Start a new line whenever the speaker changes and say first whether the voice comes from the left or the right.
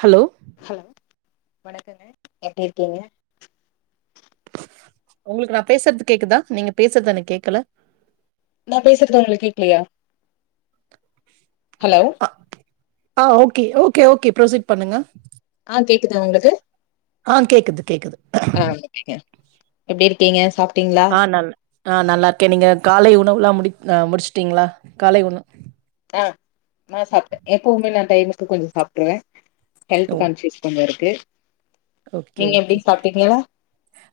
right: Hello
left: hello வணக்கங்க எப்டி இருக்கீங்க
right: உங்களுக்கு நா பேசுறது கேக்குதா நீங்க பேசுறது எனக் கேக்கல
left: நான் பேசுறது உங்களுக் கேக்கலையா ஹலோ
right: பா ஆ ஓகே ஓகே ஓகே ப்ரொசீட் பண்ணுங்க
left: ஆ கேக்குதா உங்ளுக்கு
right: ஆ கேக்குது கேக்குது
left: ஆ ஓகேங்க எப்டி இருக்கீங்க சாப்
right: ஆ நல் ஆ நல்லா இருக்கே நீங்க காலை உணவுலா முடிக் முடிச்சுட்டீங்ளா காலை உணவு
left: ஆ நா சாப்ட்ட எப்பவுமே நா டைமுக்கு கொஞ்சோ சாப்ட்டுருவே ஹெல்த்
right: ஓ
left: கான்சியஸ் கொஞ்ச இருக்கு
right: ஓகே
left: நீங்க எப்டி
right: ஓகே
left: சாப்ட்டீங்களா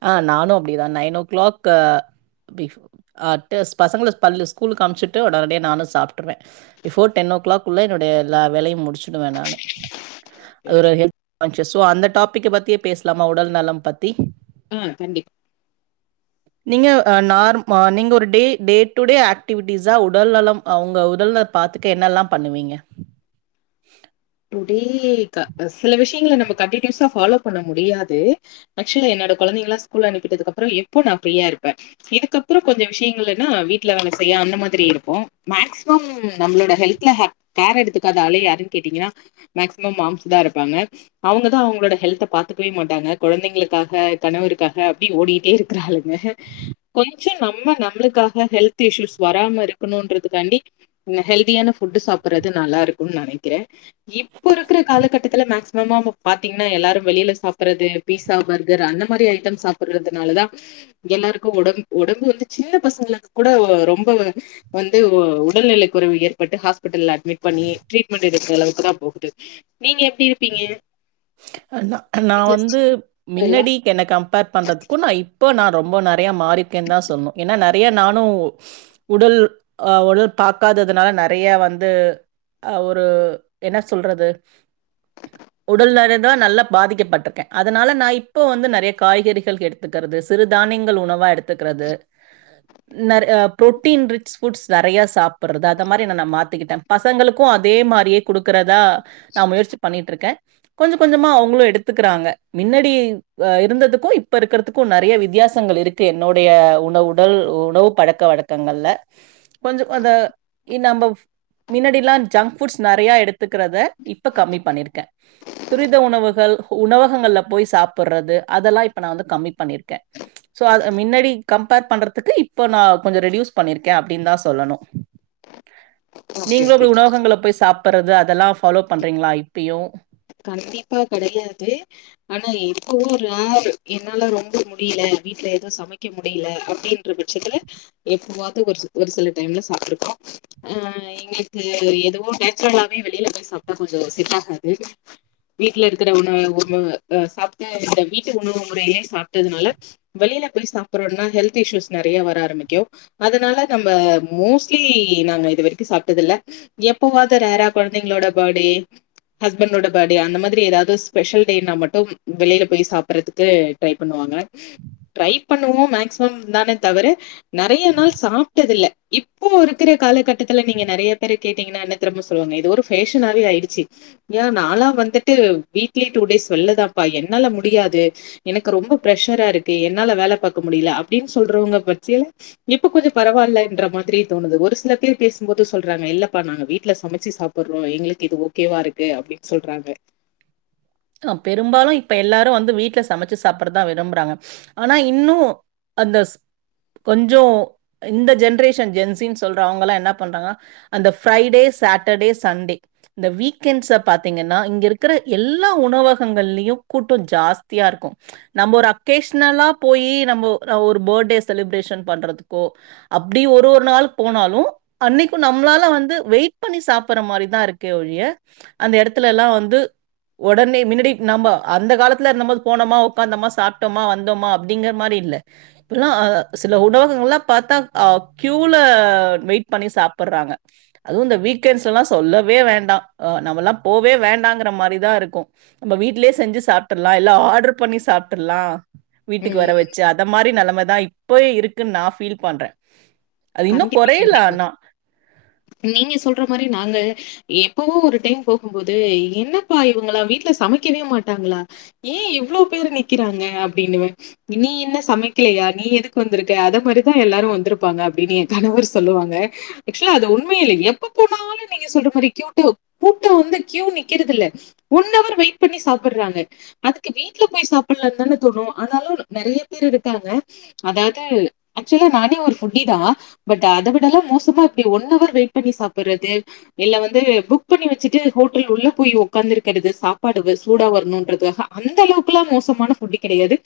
right: ஆ நானு அப்டிதா நைன் ஓ கிளாக் அட்டுஸ் பசங்கள பல் ஸ்கூலுக்கு அமிச்சிட்டு உடனடியா நானு சாப்டுருவ பிஃபோர் டென் ஓ கிளாக்குள்ள என்னுடைய எல்லா வேலையு முடிச்சிடுவ நானு அது ஒரு ஹெல்த் கான்ஷியஸ் சோ அந்த டாபிக் பத்தியே பேசலாமா உடல் நலம் பத்தி
left: ம் கண்டிப்
right: நீங்க நார் நீங்க ஒரு டே டே டு டே ஆக்டிவிட்டிஸா உடல் நலம் உங்க உடல பாத்துக்க என்னல்லா பண்ணுவீங்க
left: டே சில விஷயங்களை நம்ம கண்டனியூஸா ஃபாலோ பண்ண முடியாது ஆக்சுவலா என்னடோ குழந்தைங்களா ஸ்கூல் அனுப்பிட்டது அப்புற எப்போ நா ப்ரீயா இருப்ப இதுக்கப்புற கொஞ்ச விஷயங்கள்னா வீட்ல வேல செய்ய அந்த மாரி இருக்கும் மேக்சிமம் நம்மளோட ஹெல்த்ல கேர் எடுத்துக்காதாலே யாருன்னு கேட்டீங்கன்னா மேக்சிமம் மாம்ஸ் தா இருப்பாங்க அவங்கதா அவங்களோட ஹெல்த பாத்துக்கவே மாட்டாங்க குழந்தைங்களுக்காக கணவருக்காக அப்டி ஓடிட்டே இருக்கு கிராலுங்க கொஞ்ச நம்ம நம்மளுக்காக ஹெல்த் இஷ்யூஸ் வராம இருக்கணுன்றதுக்காண்டி ங்க ஹெல்தியான ஃபுட்டு் சாப்பறது நல்லா இருக்குனு நெனைக்கிறே இப்ப இருக்கிற காலகட்டத்துல மேக்சிமம பாத்தீங்கன்னா எல்லாரு வெளியில சாப்பறது பீஸா பர்கர் அந்த மாரி ஐட்டம் சாப்பிறதுனாலதா எல்லாருக்கு ஒடம்பு ஒடம்பு வந்து சின்ன பசங்களுக்கு கூட ரொம்ப வந்து உடல்நிலை குறைவு ஏற்பட்டு ஹாஸ்பிடல் அட்மிட் பண்ணி ட்ரீட்மெண்ட் எடுக்கிற அளவுக்கு தா போட்டு நீங்க எப்டி இருப்பீங்க
right: அத்தா நா
left: வீட்ல
right: வந்து மின்னடி என்ன கம்பேர் பண்றதுக்கும் நா இப் போ நா ரொம்ப நெறையா மாறியிருக்கேன்னு தா சொல்ணு ஏன்னா நெறைய நானும் உடல் அ உடல் பாக்காததுனால நெறையா வந்து ஆ ஒரு என்ன சொல்றது உடல் நலந்தா நல்லா பாதிக்கப்பட்டிருக்கே அதனால நா இப்ப வந்து நெறைய காய்கறிகள் எடுத் துக்கிறது சிறுதானியங்கள் உணவா எடுத்துக்கிறது
left: [inaudible]
right: இன்னர் அ புரோட்டீன் ரிச் ஃபுட்ஸ் நறையா சாப்பிட்றது அந்த மாறி என்ன நா மாத்திக்கிட்டே பசங்களுக்கும் அதே மாறியே குடுக்கறதா நா முயற்சி பண்ணிட்டு இருக்கே கொஞ்சோ கொஞ்சமா அவங்களும் எடுத்துக்கிறாங்க மின்னாடி இருந்ததுக்கும் இப்ப இருக்கிறதுக் கும் நெறைய வித்தியாசங்கள் இருக்கு என்னுடைய உணவு உடல் உணவு பழக்க வழக்கங்கள்ல கொஞ்சோ அத இனா ஃபவ் மின்னாடி எல்லா ஜங்க் ஃபுட்ஸ் நறையா எடுத்துக்கிறத இப்ப கம்மி பண்ணியிருக்கே
left: [inaudible]
right: துரித உணவுகள் உணவகங்கள்ல போய் சாப்பிட்றது அதெல்லா இப்ப நா வந்து கம்மி பண்ணியிருக்கே சோ அத மின்னடி கம்பேர் பண்றதுக்கு இப்ப நா கொஞ்சோ ரெடியூஸ் பண்ணியிருக்கே அப்படின்னு தா சொல்லணு
left: [inaudible]
right: நீங்களும்
left: ஓகே.
right: போயி உணவகங்கள்ல போயி சாப்பிட்றது அதெல்லா ஃபாலோ பண்றீங்களா இப்பயு
left: கண்டிப்பா கெடையாது ஆனா இப்பவு ரேரு என்னால ரொம்ப முடியல வீட்ல ஏதும் சமைக்க முடியல அப்படின்னு பட்சத்துல எப்பவாது ஒரு ஒரு சில டைம்ல சாப்ட்ருக்கோ அ எங்களுக்கு எதுவோ நேச்சுரலாவே வெளில போயி சாப்ட்டா கொஞ்சோ செட் ஆகாது வீட்ல இருக்கிற உணவு உ சாப்ட்டு இந்த வீட்டு உணவு முறையிலயே சாப்ட்டதுனால வெளியில போயி சாப்பிட்றோனா ஹெல்த் இஷ்யூஸ் நெறையா வர ஆரம்பிக்கு அதனால நம்ம மோஸ்ட்லி நாங்க இது வரைக்கும் சாப்ட்டது இல்ல எப்பவாது ரேரா கொழந்தைங்களோட பர்டே நம்பளோட பர்டே அந்த மாதிரி ஏதாவது ஸ்பெஷல் டேனா மட்டும் வெளியில போயி சாப்பறக்கு ட்ரை பண்ணுவாங்க ட்ரை பண்ணுவோ மேக்சிமம் தானே தவிர நறைய நாள் சாப்ட்டது இல்ல இப்போ இருக்கற காலகட்டத்துல நீங்க நெறைய பேரு கேட்டீங்கன்னா என்ன தெரியுமா சொல்வாங்க இது ஒரு பேஷனாவே ஆயிடிச்சி ஏ நால்லா வந்துட்டு வீக்லி டூ டேஸ் வெல்லதாப்பா என்னால முடியாது எனக்கு ரொம்ப ப்ரெஷரா இருக்கு என்னால வேல பாக்க முடியல அப்படின்னு சொல்றவங்க பட்சில இப்ப கொஞ்சோ பரவாயில்லன்ற மாதிரியே தோணுது ஒரு சில பேர் பேசும்போது சொல்றாங்க இல்லப்பா நாங்க வீட்ல சமைச்சு சாப் புட்றோ எங்களுக்கு இது ஓகேவா இருக்கு அப்படின்னு சொல்றாங்க
right: அ பெரும்பாலும் இப்ப எல்லாரும் வந்து வீட்ல சமைச்சு சாப்புட்றதா விரும்புறாங்க ஆனா இன்னும் அந்த கொஞ்சோ இந்த ஜென்ரேஷன் ஜென்சின்னு சொல்ற அவங்கல்லா என்ன பண்றாங்கனா அந்த ஃபிரைடே சாட்டர்டே சண்டே இந்த வீக்கெண்ட்ஸ்ச பாத்தீங்கன்னா இங்க இருக்கிற எல்லா எல்லா உணவகங்கள்லயு கூட்டம் ஜாஸ்தியா இருக்கும் நம்போ ஒரு அக்கேஷனலா போயி நம்போ நா ஒரு பர்டே செலிப்ரேஷன் பண்றதுக்கோ அப்டி ஒரு ஒரு நாள் போனாலு அன்னிக்கும் நம்மளால வந்து வெயிட் பண்ணி சாப்புட்ற மாறிதா இருக்கே ஒழிய அந்த இடத்துலலெல்லா வந்து உடனே மின்னடி நம்ம அந்த காலத்துல இருந்த போது போனோமா உக்காந்தமா சாப்ட்டமா வந்தமா அப்படிங்கிற மாறி இல்ல இப்பெல்லா சில உணவகங்கள்லா பாத்தா ஆ க்யூல வெயிட் பண்ணி சாப்பிட்றாங்க அதுவு இந்த வீக்கெண்ட்ஸ்லல்லா சொல்லவே வேண்டா நம்மலா போவே வேண்டாங்கிற மாரி தா இருக்கோ நம்ம வீட்லயே செஞ்சு சாப்ட்றல்லா இல்ல ஆர்டர் பண்ணி சாப்டறல்லா வீட்டுக்கு
left: ம்
right: வர வச்சு அத மாரி நெலமதா இப்ப இருக்குன் நா ஃபீல் பண்ற அது இன்னு
left: கண்டிப்பா
right: கொறையல
left: கண்டிப்
right: ஆனா
left: நீங்க சொல்ற மாரி நாங்க எப்பவு ஒரு டைம் போகும்போது என்னப்பா இவங்களா வீட்ல சமைக்கவே மாட்டாங்களா ஏ இவ்ளோ பேரு நிக்கிறாங்க அப்டின்னுவ நீ என்ன சமைக்கலையா நீ எதுக்கு வந்திருக்க அத மாரிதா எல்லாரு வந்திருப்பாங்க அப்பின்னு கணவர் சொல்லுவாங்க ஆக்சுல அது உண்ம இல்லை எப்ப போனாலு நீங்க சொல்ற மாரி க்யூட்டு கூட்ட வந்து கியூ நிக்கறதில்ல ஒன்னவர் வெயிட் பண்ணி சாப்பிறாங்க அதுக்கு வீட்டுல போய் சாப்பிடலனந்தானே தோணு ஆனாலு நெறைய பேர் இருக்காங்க அதது ஆக்சுவலா நானே ஒரு ஃபுட் டி பட் அத விட எல்லாம் மோசமா இப்டி ஒன்னவர் வெயிட் பண்ணி சாப்பறது இல்ல வந்து புக் பண்ணி வச்சட்டு ஹோட்டல் உள்ள போய் உட்காந்துருக்கிறது சாப்பாடு சூடா வரணுன்றதாக அந்த அளவுக்கெல்லா மோசமான ஃபுட்டு் கெடையாது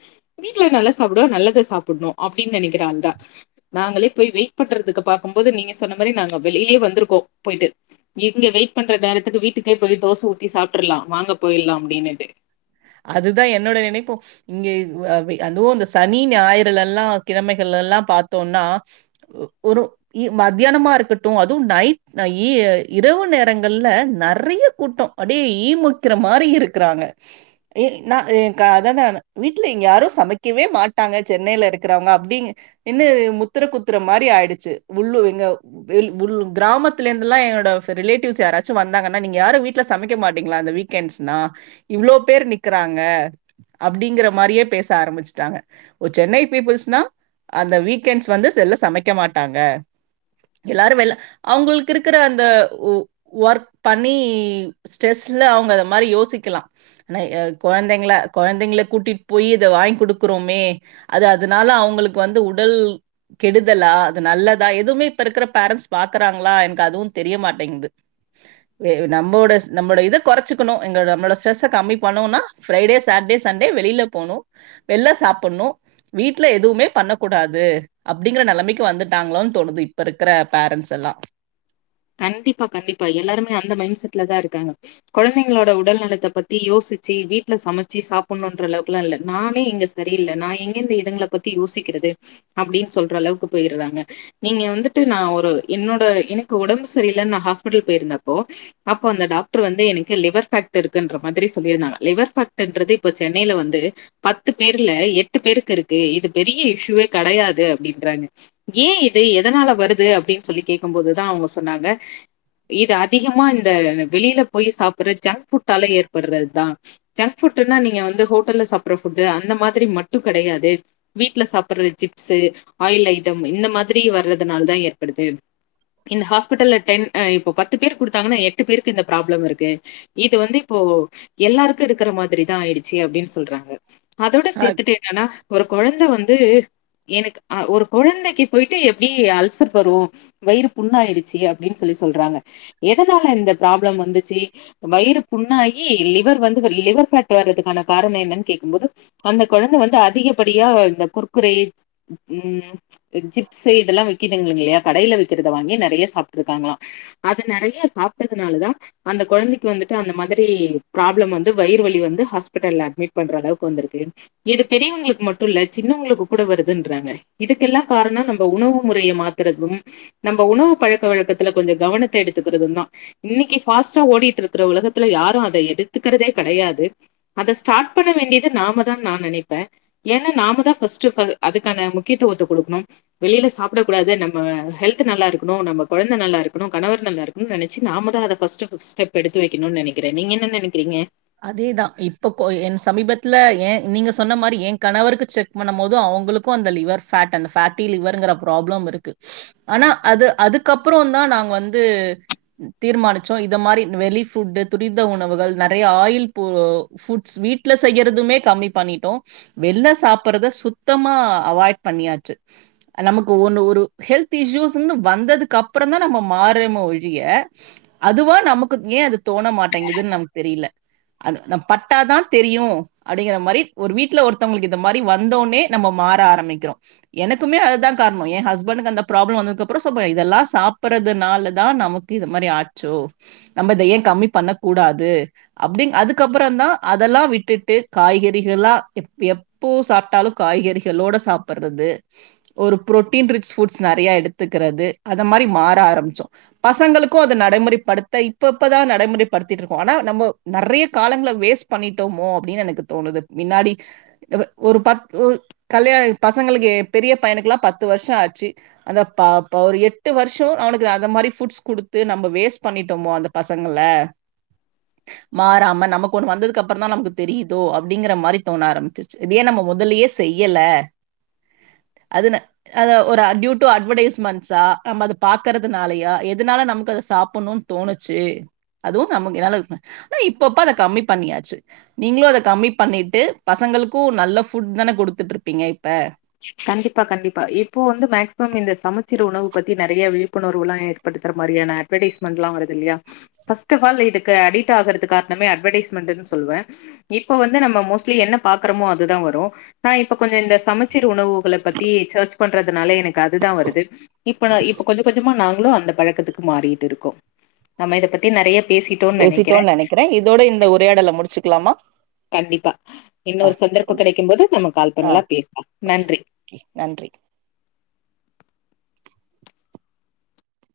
left: வீட்ல நல்ல சாப்பிடுவ நல்லது சாப்பணு அப்பன்னு நெனைக்கிற அந்த தா நாங்களே போய் வெயிட் பண்றதுக்கு பாக்கும் போது நீங்க சொன்ன மாதிரி நாங்க வெளியிலயே வந்திருக்கோ போயிட்டு இங்க வெயிட் பண்ற நேரத்துக்கு வீட்டுக்கே போயி தோச ஊத்தி சாப்பிட்டுர்லா வாங்க போயிலா அப்படின்னுட்டு
right: அதுதான் என்னோட நினைப்போ இங்க அதுவு இந்த சனி ஞாயிறு எல்லா கிழமைகள் எல்லாம பார்த்தோம்னா ஒரு மத்தியானமா இருக்கட்டு அதுவும் நைட் இரவு நேரங்கள்ல நிறைய கூட்டம் அப்டியே ஈமுக்கிற மாரி இருக்கிறாங்க ஏ நா அத தான் வீட்டல எங்க யாரும் சமைக்கவே மாட்டாங்க சென்னையில இருக்கிறவங்க அப்படி இன்ன முத்திர குத்துர மாரி ஆயிடுச்சு உள்ளு எங்க ஃபுல் கிராமத்துல இருந்துலா என்னோட ரிலேட்டிவ்ஸ் யெராச்சும் வந்தாங்கன்னா நீங்க யாரும் வீடல சமைக்க மாட்டீங்களா அந்த வீ கேன்ஸ்னா இவ்ளோ பேர் நிக்கிறாங்க அப்படிங்கிற மாரியே பேச ஆரம்பிச்சுட்டாங்க ஒரு சென்னை பீப்புள்ஸ்னா அந்த வீக்கெண்ட்ஸ் வந்து செல்ல சமைக்க மாட்டாங்க எல்லாரு வெல்ல அவங்களுக்கிருக்க அந்த ஒ ஒர்க் பண்ணி ஸ்ட்ரெஸ்ல அவங்க அத மாரி யோசிக்கலா ஆனா கொழந்தைங்கள கொழந்தைங்கள கூட்டிட்டு போய் இத வாங்கி கொடுக்குறோமே அது அதனால அவங்களுக்கு வந்து உடல் கெடுதலா அது நல்லதா எதுவுமே இப்ப இருக்கிற பேரண்டட்ஸ் பாக்குறாங்களா எனக்கு அதுவு தெரியமாட்டேங்குது வேற நம்மோட நம்மோட இத கொறச்சிக்கணு எ நம்ளோட ஸ்ரெஸ்ஸ கம்மி பண்ணணுனா ஃரைடே சாட்டடே சண்டே வெளியில போணு வெள்ல சாப்பணு வீட்ல எதுமே பண்ண கூடாது அப்படிங்கிற நெலைமைக்கு வந்துட்டாங்களோனு தோணுது இப்ப இருக்கிற பேரண்ட்ஸ் எல்லா
left: கண்டிப்பா கண்டிப்பா எல்லாருமே அந்த மைண்ட் செட்ல தா இருக்காங்க கொழந்தைங்களோட உடல் நலத்த பத்தி யோசிச்சு வீட்ல சமச்சு சாப்பிடணுன்ற அளவுக்குல்லாம் இல்ல நானே இங்க சரியில்ல நா எங்கேந்து இதுங்கள பத்தி யோசிக்கிறது அப்பன்னு சொல் அளவுக்கு போயிருறாங்க நீங்க வந்துட்டு நா ஒரு என்னோட எனக்கு உடம்பு சரியில்ல நா ஹாஸ்பிட்டல் போயிருந்தப்போ அப்போ அந்த டாக்டர் வந்து எனக்கு லிவர் ஃபேக்ட் இருக்குன்ற மாதிரி சொல்லியிருந்தாங்க லிவர் ஃபேக்ட்ன்றது இப்ப சென்னையில வந்து பத்து பேர்ல எட்டு பேருக்கு இருக்கு இது பெரிய இஷ்யுவே கெடையாது அப்படின்றாங்க ஙே இது எதனால வருது அப்டின் சொல்லி கேக்கும்போதுதா அவ்ங்க சொன்னாங்க இத் அதிஹமா இந்த வெளில போய் சாப்று ஜங்க் ஃபுட்டால ஏற்பர்ற தா ஜங்க் ஃபுட்டுன்னா நீங்க வந்து ஹோட்டல்ல சாப்ற ஃபுட்டு அந்த மாதிரி மட்டு கடையாதே வீட்ல சாப்பற சிப்ஸு ஆயில் ஐட்டம் இந்ந மாத்ரி வர்றதுனால் தா ஏற்படுது இந் ஹாஸ்பிட்டல்ல டென் அ இப்போ பத்து பேர் குடுத்தாங்கன்னா எட்டு பேர்க்கு இந்த ப்ராப்ளவ் இருக்கு இது வந்து இப்போ எல்லார்க்கு இருக்ற மாத்ரி தா ஆய்டுச்சி அப்டின் சொல்றாங்க அதோட
right: அ
left: சேத்துட்டு எங்கன்னா ஒரு கொழந்த வந்து எனக்கு அ ஒரு கொழந்தைக்கு போய்ட்டு எப்டி அல்சர் வரு வயிறுப் புண்ணாயிடுச்சி அப்டின் சொல்லி சொல்றாங்க எதனால இந்த ப்ராப்ளம் வந்துச்சி வயிறு புண்ணாகி லிவ் இவர் வந்துகலி லிவர் ஃபேட்டு வர்றத்துக்கான காரண என்னன் கேக்கும்போது அந்த கொழந்த வந்து அதிகப்படியா இந்த குர்குரே உ ம் பு ச்சிப்ஸு இதெல்லா விக்கிதிங் இல்லையா கடைய்ல விக்கத் குத வாங்கி நறயா சாப்ட்ருக்காங்ளா அது நறயா சாப்ட்டதுனாலதா அந்த கொழந்தைக் வந்துட்டு அந்த மாதிரி ப்ராப்ளம் வந்து வயிறு வலி வந்து ஹாஸ்பிட்டல்ல அட்மிட் பண்ற அளவ்க் வந்துர்க்கு இது பெரியவங்ளுக் மட்டு இல்ல சின்னவங்ளுக்கு கூட வருதுன்றாங்க இதுக்கெல்லா காரணம் நம்ம உணவு முறைய மாத்றதும் நம்ம உணவு பழக்க வழக்கத்துல கொஞ்ச கவனத்த எடுத்துக்குறதுந்நா இன்னிக்கி ஃபாஸ்ட்டா ஓடிட்ருக்குற உலகத்துல யாரு அத எடுத்துக்கறதே கடையாது அத ஸ்டாட் பண்ண வேண்டிய்து நாம தான் நா நெனைப்பே ஏனா நாம தா ஃபஸ்ட்டு ஃபவ் அதுக்கான முக்கியத்துவத்த குடுக்ணும் வெளில சாப்ட கூடாதே நம்ம ஹெல்த் த்து நல்லா இருக்னு நம்ம கொழந்த நல்லா இருக்கணு கணவர் நல்லார்க்கனு நெனச்சி நாம தா அத ஃபஸ்ட்டு ஃபுட் ஸ்டெப் பெடுத்து வெக்கணு நெனக்றே நீங்க என்ன நெனக்றீங்க
right: அதேதா இப்ப கோ என் சமீபத்ல ஏ நீங்க சொன்ன மாரி ஏ கணவருக்கு செக் பண்ண போது அவ்ங்களுக்கு அந்த லிவர் ஃபேட் அந்த ஃபேட்டி லிவர்ங்கற ப்ராப்ளம் இருக்கு ஆனா அது அதுக்கப்றோ தா நா வந்து தீர்மானிச்சோ இத மாரி வெலி ஃபுட்டு துரித்த உணவுகள் நட் றைய ஆயில் போ ஃபுட்ஸ் வீட்ல செய்யற்துமே கம்மி பண்ணிட்டோ வெள்ள சாப்பற்த சுத்தமா அவாய்ட் பண்ணியாச்சு நமக்கு ஒண்ணு ஒரு ஹெல்த் இஷ்யூஸுன்னு வந்ததுக்கப்பறந்தா நம்ம மாறேமோ ஒழிய அதுவா நமக்குத் ஏ அது தோண மாட்டேங்குதுன் நமக் தெரில அது நம் பட்டாதா தெரியு அடிங்கிற மாரி ஒரு வீட்ல ஒருத்தவங்ளுக் இந்த மாரி வந்தோனே நம்ம மாற ஆரமிக்றோ எனக்குமே அதுதா கார்மோ ஏ ஹஸ்பண்டுக்கு அந்த ப்ராப்ளோ வந்ததுக்கப்பறோ சோப்பாய் இதெல்லா சாப்பறதுனால தா நமுக் இத மாரி ஆச்சோ நம்ம இத ஏ கம்மி பண்ண கூடாது அப்டி அதுக்கப்றந்தா அதல்லா விட்டுட்டு காய்கறிஹலா இப் எப் போ சாப்ட்டாலு காய்கறிஹளோட சாப்பறது ஒரு பு்ரோட்டின் ரிச் ஃபுட்ஸ் நறையா எடுத்துக்றது அத மாரி மாற ஆரம்ப்ச்சோ பசங்களுக்கூ அத நடமுறைப்படுத்த இப்ப இப்பதா நடமுறைப்படுத்திட்ருக்கோ ஆனா நம்போ நறைய் காலங்ள வேஸ் பண்ணிட்டோமோ அப்டின்னு எனக்கு தோணுது மின்னாடி எப ஒரு பத் ஒர் கல்யாய் பசங்களுக்கே பெரிய பையனுக்லா பத்து வர்ஷோ ஆச்சி அந்த ப ப ஒரு எட்டு வர்ஷோ நா அவனுக்கு அந்த மாரி ஃபுட்ஸ் குடுத்து நம்ப வேஸ் பண்ணிட்டோமோ அந்தப் பசங்கல மாறாம நமக் ஒண்ணு வந்ததுக்கப்பறந்தா நமக்கு தெரியுதோ அப்படிங்குற மாரி தோண ஆரம்பிச்சிருச்சு இதயே நம்ம மொதல்லயேஸ் தெய்யல அதுன அத ஒரு டியூ டோ அட்வர்டேஸ்மெண்ட்ஸா நம்ம அத பாக்குறதுனாலயா எதுனால நமக்கு அத சாப்பிட்ணு தோணுச்சு அதுவு நமக்கு என்னால ஆனா இப்பப்ப அத கம்மி பண்ணியாச்சு நீங்களு அத கம்மி பண்ணிட்டு பசங்களுக்கு நல்ல ஃபுட் தானே குடுத்துட்ருப்பீங்க இப்ப
left: கண்டிப்பா கண்டிப்பா இப்போ வந்து மேக்சிமம் இந்த சமச்சீர் உணவு பத்தி நெறையா விழிப்புணர்வுலா ஏற்ப் படுத்துற மாறியான அட்வடேஸ்மென்ட்லா வருது இல்லையா ஃபர்ஸ்ட் ஆஃப் ஆல் இதுக்கு அடிட் ஆகுறதுக் காரணமே அட்வடேஸ்மெண்டுன்னு சொல்லுவே இப்ப வந்து நம்ம மோஸ்ட்லி என்ன பாக்குறமோ அதுதா வரு நா இப்ப கொஞ்சோ இந்த சம ச்சீர் உணவுகள பத்தி சர்ச் பண்றதுனால எனக் கு அதுதா வருது இப்ப நா இப்ப கொஞ்ச கொஞ்சமா நாங்களு அந்த பழக்கத்துக்கு மாறிட்டு இருக்கோ நம்ம இத பத்தி நெறைய பேசி
right: பேசிட்டோ நெனைக்கிறே இதோட இந்த உரையாடல முடிச்சுக்கலாமா
left: கண்டிப்பா
right: ஆ,
left: இன்னொரு சந்தர்ப்போ
right: ரொம்ப-
left: கிடைக்கும் போது நம்ம கால்
right: ஆ
left: பண்லா பேசலா
right: ஓகே கே நன்றி